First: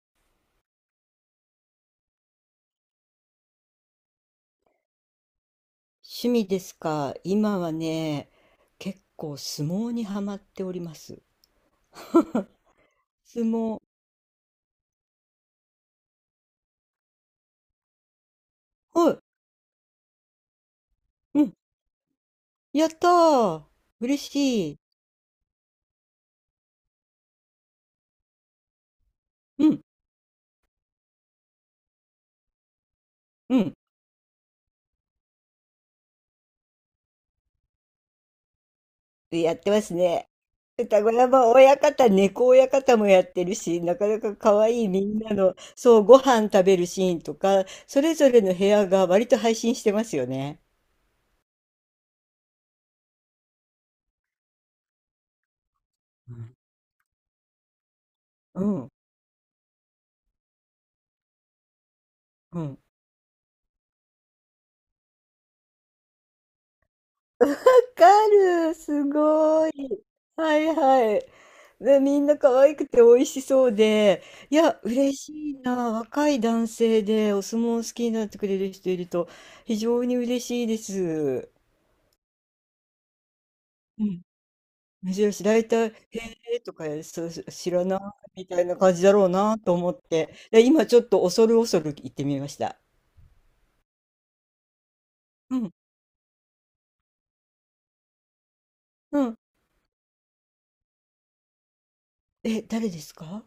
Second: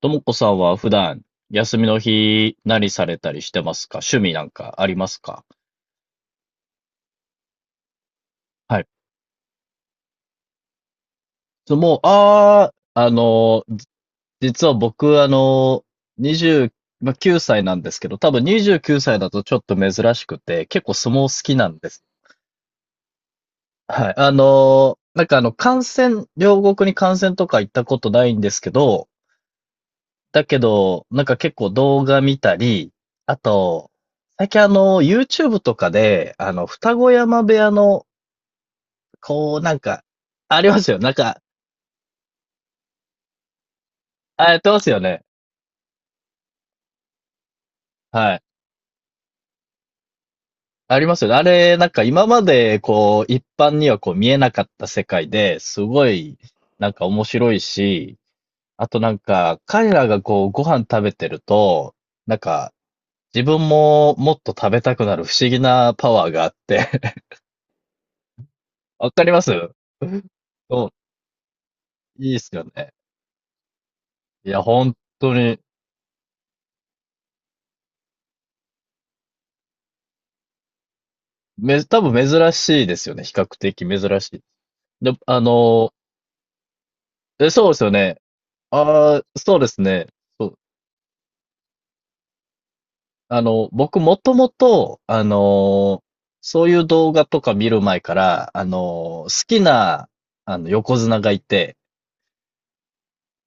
ともこさんは普段、休みの日、何されたりしてますか？趣味なんかありますか？趣味ですか。今はね、はい。結構相撲にはまっております。そもう、ああ、相撲。実は僕、20、まあ、9歳なんですけど、多分29歳はだとちょっと珍しくて、結構相撲い。う好ん。きなんです。やったー。はい。嬉しい。観戦、両国に観戦とか行ったことないんですけど、うん。だけど、なんか結構動画見たり、あうん。と、最近、YouTube とかで、二子山部屋のやこっう、てなんますか、ね。ありますよ。歌子山親方、猫親方もやってるし、なかなかあ、や可ってま愛いすよみんね。なの、そう、ご飯食べるシーンとか、それぞはれい。の部屋が割と配信してますよね。ありますよね。あれ、なんか今まで、こう、一般にはこう見えなかった世界で、すごうい、ん。なんか面白いし、うあん。となんか、彼らがこう、ご飯食べてると、なんうか、ん自分ももっと食べたくなる不思議なパワーがあって かる、すわかります。ごい。はいそはい。で、みう、んいいっなす可よ愛くね。て美味しそうで、いいや、や、本嬉当しいに、な。若い男性でお相撲好きになってくれる人いると、非常に嬉しいです。め、多分珍しいですよね。比較的う珍ん。しい。で、珍しい。大体、へえとか、そう、え、そう知ですらよないね。みたいな感じだあろうあ、そなうでとす思っね。て、そう。で、今ちょっと恐る恐る行ってみました。僕もともと、うん。そういう動画とか見る前から、う好ん。きな、横綱がいて、え、誰ですか？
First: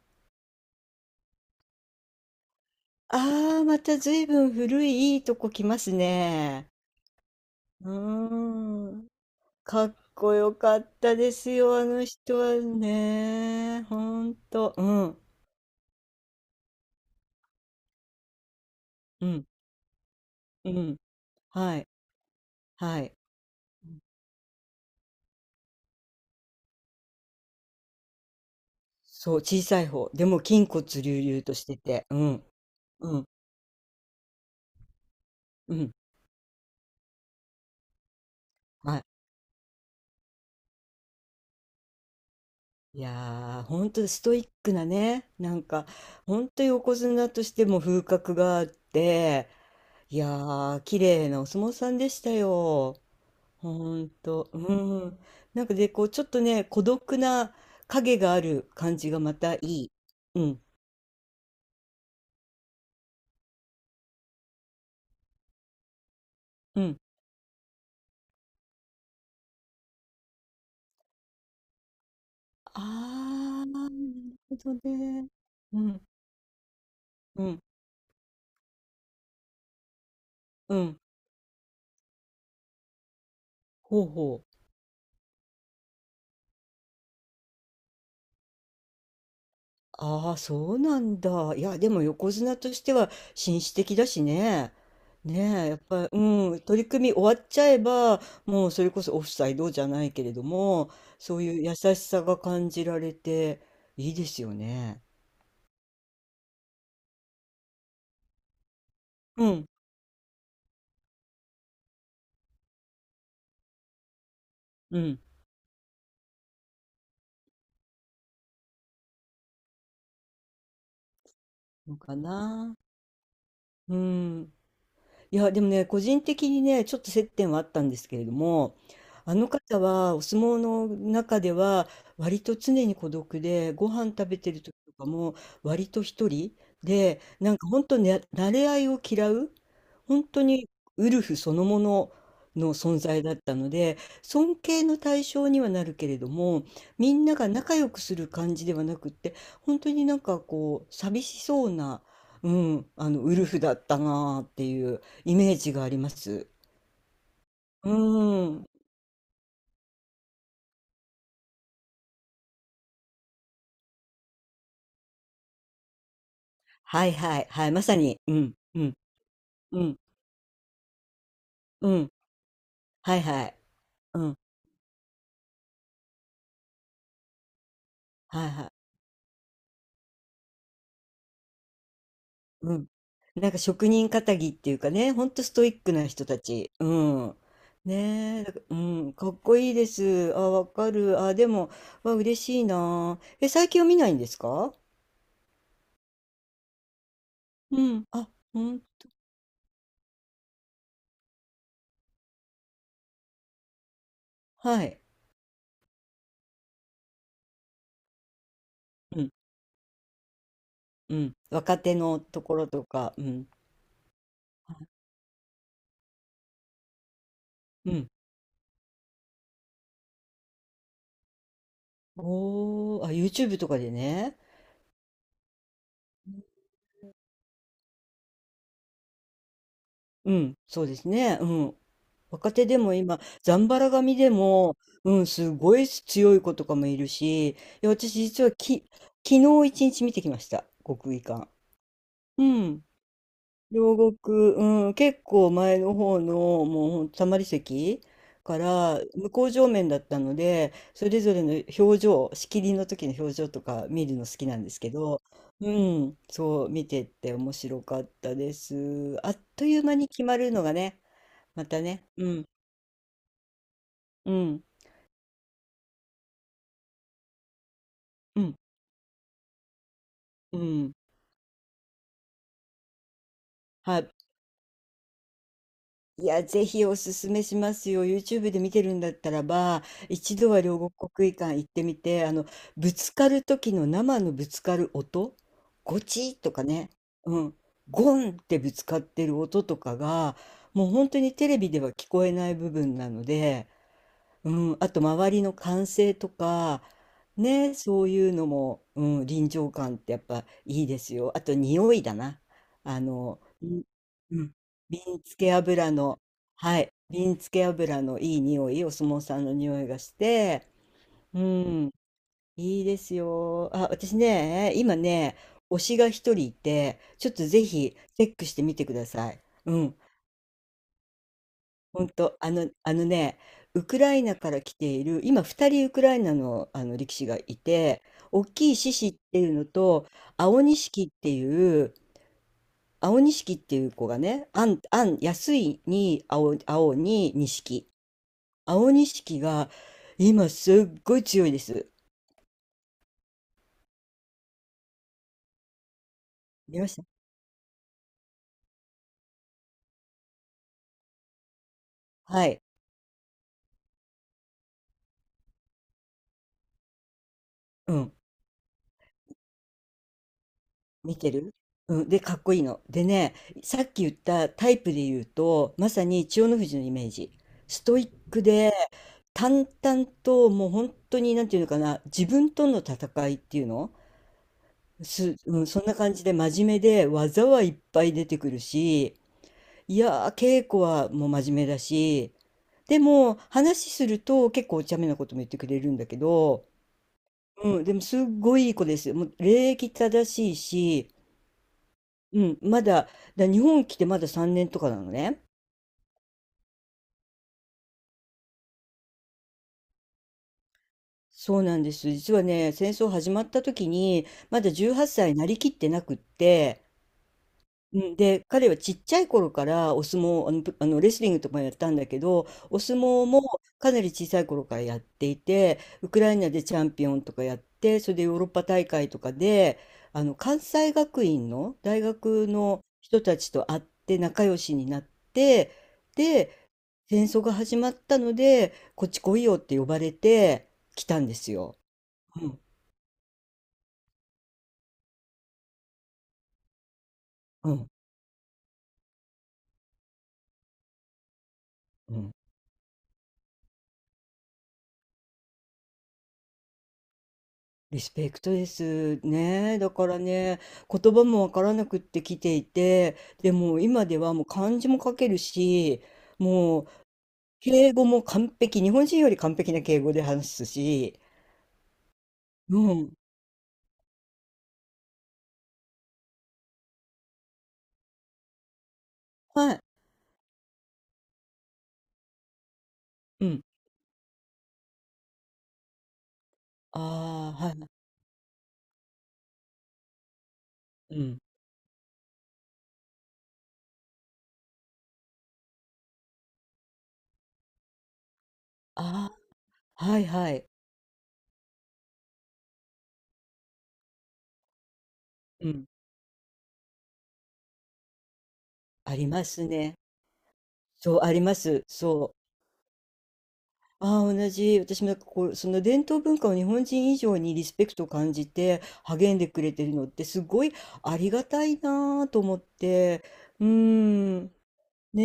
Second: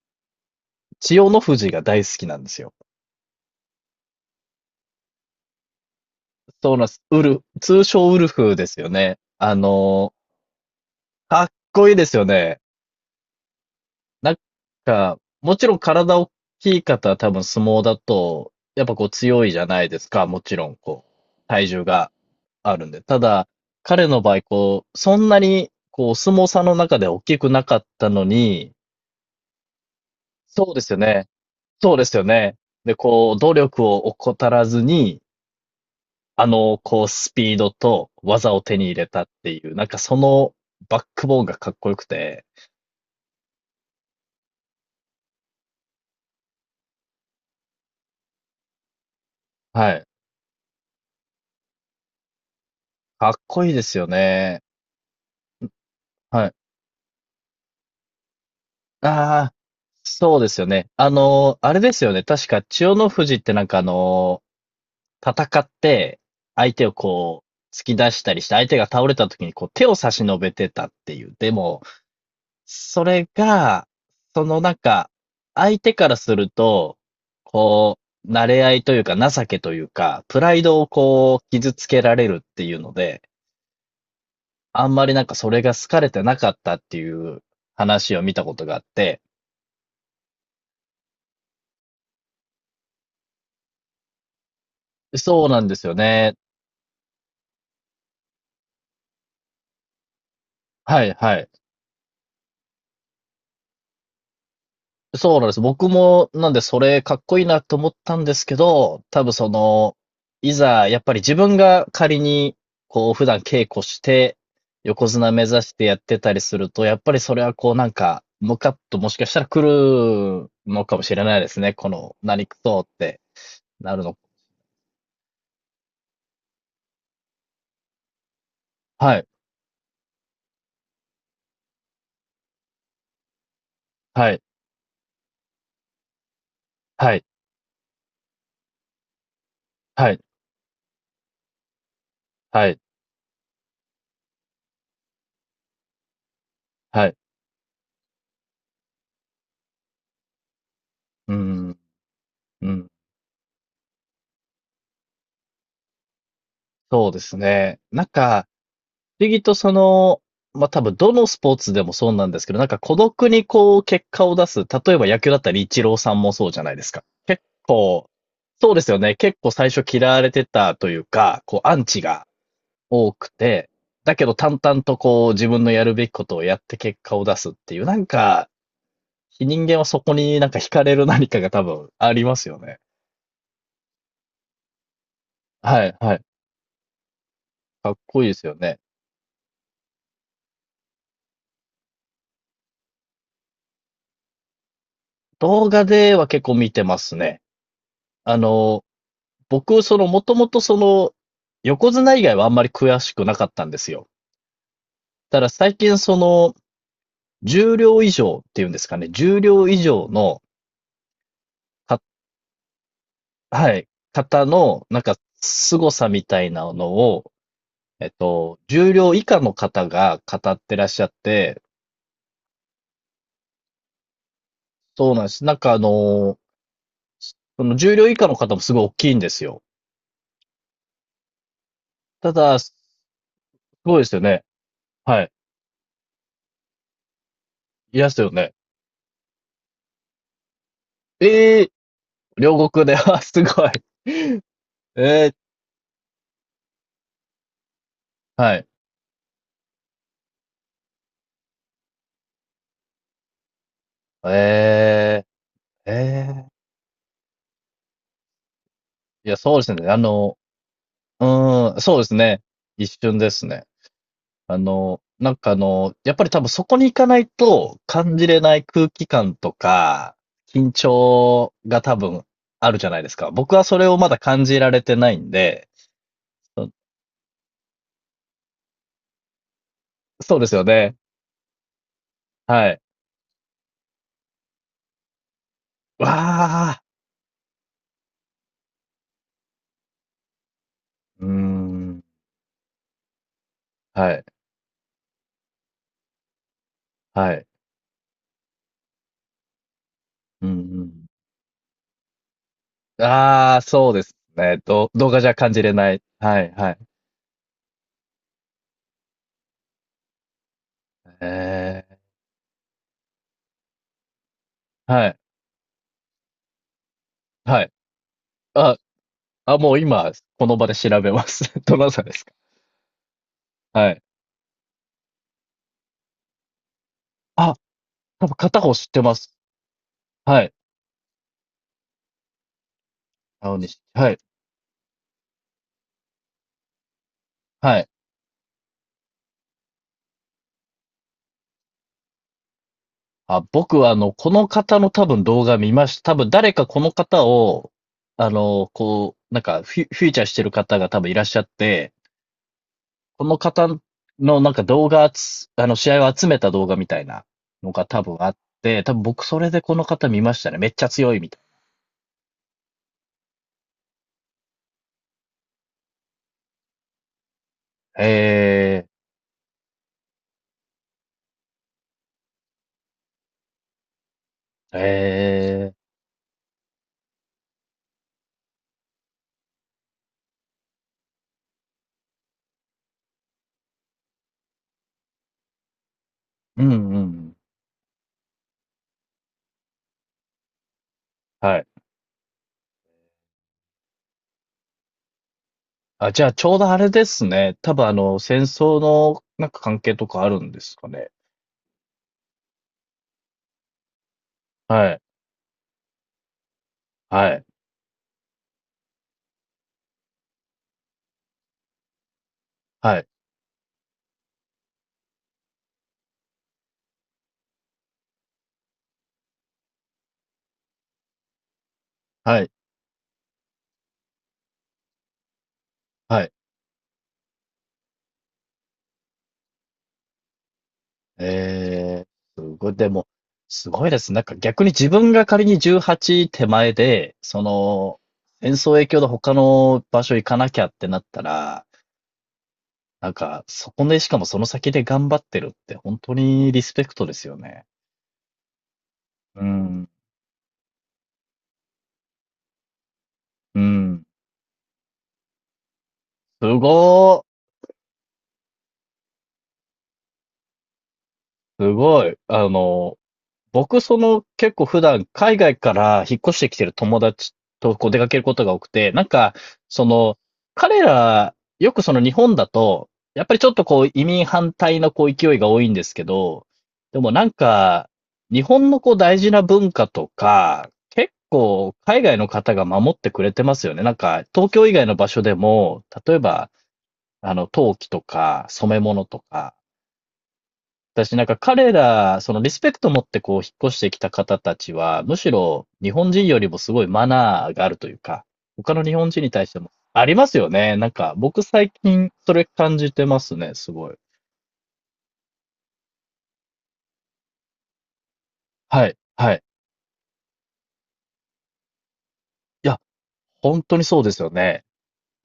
千代の富士が大好きなんですよ。ああー、また随分古いいいとこ来ますね。そうなんです。ウル、通う称ウルフですよーん。ね。かっこよかったでかっすよ、あこいいのですよ人はね。ね。ほなんんと。うん。もちろん体大きい方は多分相撲だと、やっぱこうう強ん。いじゃないですか。もちろうん、ん。こう、体は重い。が。あるんで。はい。ただ、彼の場合、こう、そんなに、こう、お相撲さんの中で大きくなかったのに、そう、小さい方。でも、筋そうで骨すよ隆ね。々としてそうでて。うすよん。ね。で、うん。こう、努力を怠らずに、うん。こう、スピードと技を手に入はい。れたっていう、なんかそのバックボーンがかっこよくて、いやー、ほんとストイックなね。なんか、ほんと横綱としても風格があって、はい。いやー、綺麗なお相撲さんでしたよ。かっこいいでほすよんと、ね。うん。なんかで、こう、ちょっとはい。ね、孤独な影がある感じがまああ、たいい。そううですん、よね。あの、あれですよね。確か、千代の富士ってなんか戦って、相う手をん。こう、突き出したりして、相手が倒れた時にこう、手を差し伸べてたっていう。でも、それあー、が、なるそほのなどんか、ね。相う手ん、からすると、うん、こう、慣れ合いというか、情けというか、プライうドをん。こう、傷つけられるっていうので、ほうほう。あんまりなんかそれが好かれてなかったっていう話を見たことがあって、ああ、そうなんだ。いや、でも横綱としては紳士的だしね。そうなねんえ、でやっすよぱり、ね。うん、取り組み終わっちゃえば、もうそれこそオフサイドじゃないけれども、はいはそうい。いう優しさが感じられて、いいですよね。そうなんです。僕も、なんでそれかっこいいなと思ったんですけど、多分うそん、の、いざ、やっぱり自分が仮に、こう、普段稽古して、う横ん。綱目指してやってたりすると、やっぱりそれはこう、なんか、ムカッともしかしたら来るのかもしれないですね。このの、か何くな。そってなうるの。ん。いや、でもね、個人的にね、ちょっと接点はあったんですけれども、はい、あの方はお相撲の中では割と常に孤独で、ご飯食はべい、てる時とかも割と一人はで、い、なんか本当ね、馴れ合いを嫌う、はい、本当にウルフそのものはのい、存在だったので、尊敬の対象にはなるけれども、はみい。んなが仲良くする感じではなくって、本当になんかこう、寂うしそうん、な、ううん、ん。あの、ウルフだったなあっていう。イメージがあります。そうですね。うーん。不思議とその、まあ、多分どのスポーツでもそうなんですけど、なんか孤独にこう結果を出す、例えば野球だったらイチローさんもそうじゃないですか。はいは結い、はい、まさ構、に、うん、そうでうすん、よね。結構最う初ん、嫌われてたというか、こうアンうチん、が多はいくはい、て、だうけどん、淡々とこう自分のやるべきことをやって結果を出すっていう、なんはかいはい、人間はそこになんか惹かれる何かが多分ありますようね。ん。なんか職人かたぎっていうかね、ほんとストイッはクい、なはい。人たち。うん。かっこいいでねえ、すだよからね。うん、かっこいいです。あ、わかる。あ、でも、わ、嬉しいな。え、最近は見ないんですか？動画では結構見てますね。うん。あ、あうん。の、僕、その、もともとその、横綱以外はあんまり詳しくなかったんですよ。はい。ただ最近その、重量以上っていうんですかね、うん。重量以上の、うん。若手か、のところとか。うん。はい、方の、は凄さみたいなのを、い。うん。重量以下の方が語ってらっしゃって、おー、あ、YouTube とかでね。そうなんです。なんかその重量以下の方もすごい大きいんですよ。うん、そうですね。うん。た若だ、手すでも今、ザンバラごいです髪よでね。も、うはん、い。すごい強い子とかもいるし、いやいらっ私しゃるよ実はね。昨日一日見てきました。国技館。ええー、う両国ん。で、あ、すごい。両国、うん、結ええ構前の方の、もうほんとたまり席ー、はかい。ら、向こう正面だったので、それぞれの表情、仕切りの時の表情とか見るの好きなんですけど、えうえ、えん、え。そう、見てって面白かったです。いあや、っそうでとすいうね。間あに決の、まるのがね、うまーん、たそうでね。すうね。ん。一瞬ですね。うん。やっぱり多分そこに行かないと感じれうなん。い空気感とか、う緊ん。張が多分あるじゃないですか。僕はそれをはまい。だ感じられてないんで、いや、ぜそひおすすめしますよ。YouTube で見てるんだったらば、一そうで度すはよ両国ね。国技館行ってみて、あの、はい。ぶつかる時の生のぶつかる音、ゴわチッとかあ、ね、うん、ゴンってぶつかってる音とかが、もう本当うーにテレビではん、聞こえない部分なので、はい、うん、あと周りの歓声とか、はい、ね、そういうのも、うん、臨場感ってやっぱういいでん、すよ。あと匂いだな。あうん。の、ああ、そうですうん、ね。ど、瓶動画じゃ付感けじれな油い。の、はい、はい。はい、瓶付け油のいい匂い、お相撲さんの匂いがして、うえん、え、いいですよ。あ、私ね、今はい、ね、推しが一人いて、ちょっとはぜい。ひチェックしてみあ、てください。あ、もううん。今、この場で調べます。どなたほんですか？と、あの、あのね、ウはクい。ライナから来ている、今2人ウクライナの、あの力士があ、いて、多分大片き方い知っ獅て子まっす。ていうのと、はい。青錦っていう、青錦っ青て西。いう子はい。がね、あん、あん、安いに青、青には錦。い。青錦が今すっごい強いです。あ、僕はこの方の多分動画見ました。多分誰かこ見まのした。方を、フィ、フィーチャーしてる方が多分いらっしゃって、はい。この方のなんか動画つ、試合を集めた動画みたいなのがう多ん。分あって、多分僕それでこの方見ましたね。めっちゃ強見いみてたいる。うん、で、かっこいいの。でね、さっき言ったタイプで言うと、まさに千代の富士のイメージ。ストな。イへックで、え淡々と、もう本当に、なんていうのかな、自分との戦いっていうのー、す、うん、へえそんな感じで真面目で、技はいっぱい出てくるし、いやー、稽古はもう真面目だし、でも、話すると結構お茶目なことも言ってくれるんだけー、ど、うんうんうん。うん、でもすっごいいい子ですよ。もう礼儀正しいし、はい。うん、まだ、日本来てまだ3年とかなのね。あ、じゃあちょうどあれですね。多分戦争のなんか関係とかあるんですかね。そうなんです。実はね、戦争始まった時に、まだはい。18歳なりきってなくって、はい。うん、で、彼はちっちゃい頃からお相撲、あの、ぷあのレスリングとかもやったんだけど、お相はい。撲もかなり小さい頃からやっていて、ウクライナでチャンピオンとかやって、それでヨーロッパ大会とかで、あの、関西学院の大は学い。の人たちと会って仲良しになって、はい。で戦争が始まったので、こっち来いよって呼ばれて来たんですよ。えー、すうん、ごい。でも、すごいです。なんか逆に自分が仮に18手前で、そうん、の、戦争影響で他の場所行かなきゃってなったら、うん。なんか、そこで、しかもその先で頑張ってるって本当にリスペクトですよね。リスペクトです。うね、ん。だからね、言葉もわからなくって来ていて、でうもん。今ではもう漢字も書けるし、すもうごー。敬語も完璧、日本人より完璧な敬語で話すし、すごい。うん、僕、その、結構普段、海外から引っ越してきてる友達とこう出かけることが多くて、はい、その、彼ら、よくその日本だと、やっぱりうちょっん、とこう移民反対のこう勢いが多いんですけど、であもあ、はい、日本のこう大事な文化とか、結うん、構海外の方が守ってくれてますよね。なんか、東京以外の場所でも、例えば、陶器とか染め物とあか、あ、はいはい、私なんか彼ら、そのリスペクト持ってこう引っ越してきた方たちは、むしろうん、日本人よりもすごいマナーがあるというか、他の日本あ人りにま対してすもね。ありますよね。なんかそう、あり僕ま最す。近そそう。れ感じてますね、すごい。ああ、同じ。私もなんかこう、その伝統文化を日本人以上にリスペクトを感じてはい、は励んい。でくれてるのってすごいありがたいなあと思っいや、て。本うー当にそうですよん。ね。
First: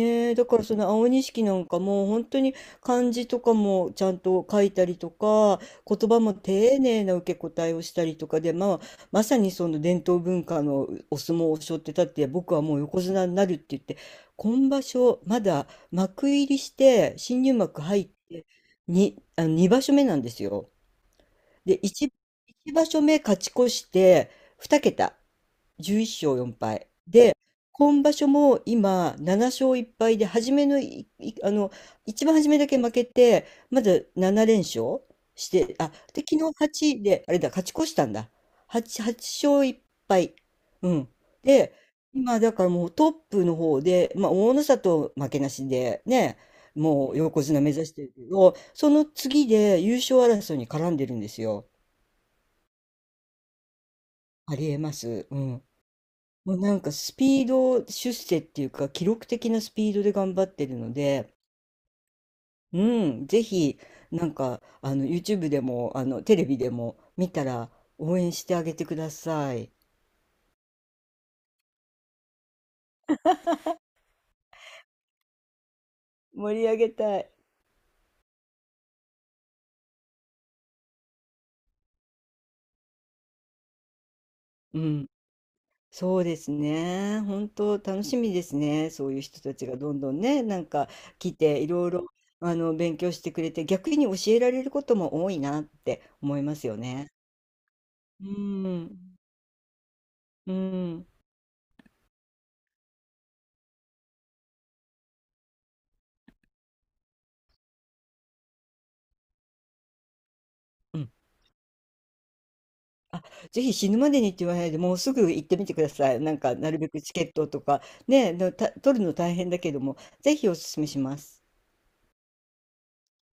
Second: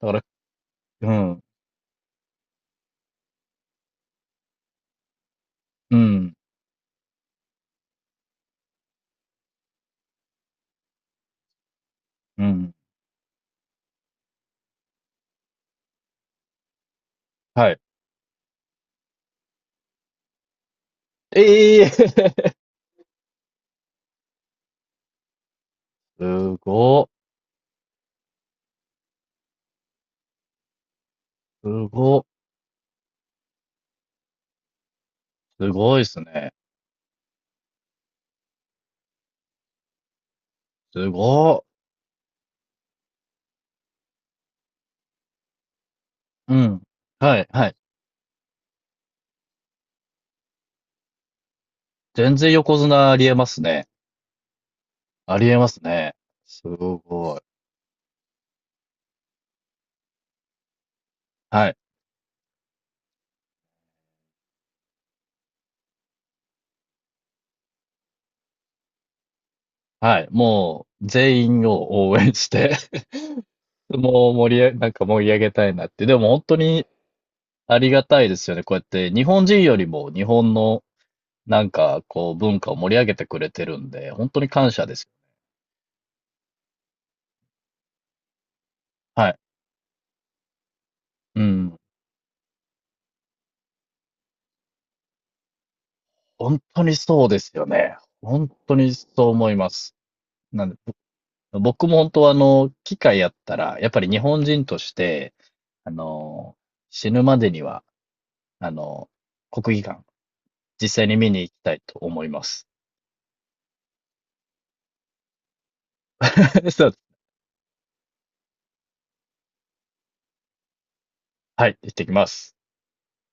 だから、え、だからその青うん、錦なんかもう本当に漢字とかもちゃんと書いたりとか、う言葉ん、も丁寧な受け答えをしたりとかで、まあ、まさにその伝統文化のお相撲を背負ってたって、う僕はん、もう横綱になるって言って、今場所まだ幕入りして新入はい。幕入ってにあの2場所目なんですよ。で、ええ 1、一場所目勝ち越して2桁、11勝4す敗。ご、今場所も今、7勝1敗で、初めのい、いあすの、ご、一番初めだけ負けて、まだ7連勝しすて、あ、ごいですで、昨日ね。8で、あれだ、勝ち越したんだ。8、8勝1敗。うすん。ご、で、今、だからもうトップの方で、まあ、大の里負けなしで、ね、うん、もうは横い、綱は目い。指してるけど、その次で優勝争いに絡んでるんですよ。全然横綱ありえますね。ありえます。うありん。えますね。もうすなんかスごピい。ード出世っていうか記録的なスピードで頑張ってるので、はい。うん、ぜひなんかあの YouTube でもあのテレビでも見たら応援してあげてください。はい。もう、全員を応援して もう盛り上げ、なんか盛り上げたいなって。でも本当盛り上にげたい。ありがたいですよね。こうやって日本人よりも日本のなんかこう文化を盛り上げてくれてるんで、本当に感う謝です。ん、そうですね。本当楽しみですね。そういうはい。人たちがどんどんね、なんか来うていん。ろいろあの勉強してくれて逆に教えられることも多いなって思いま本すよ当にね。そうですよね。う本当にん、そう思います。うなんで、ん、ぼ僕も本当は機会やったら、やっぱり日本人として、あの、死ぬまでには、あの、国技館、実う際ん。に見に行きたいと思います。あ、ぜひ死ぬまでにって言わないで、もうすぐ行ってみてください。なんか、な るそべう、くチケットとか、ね、取るの大変だけども、ぜひお勧めします。はい、行ってきます。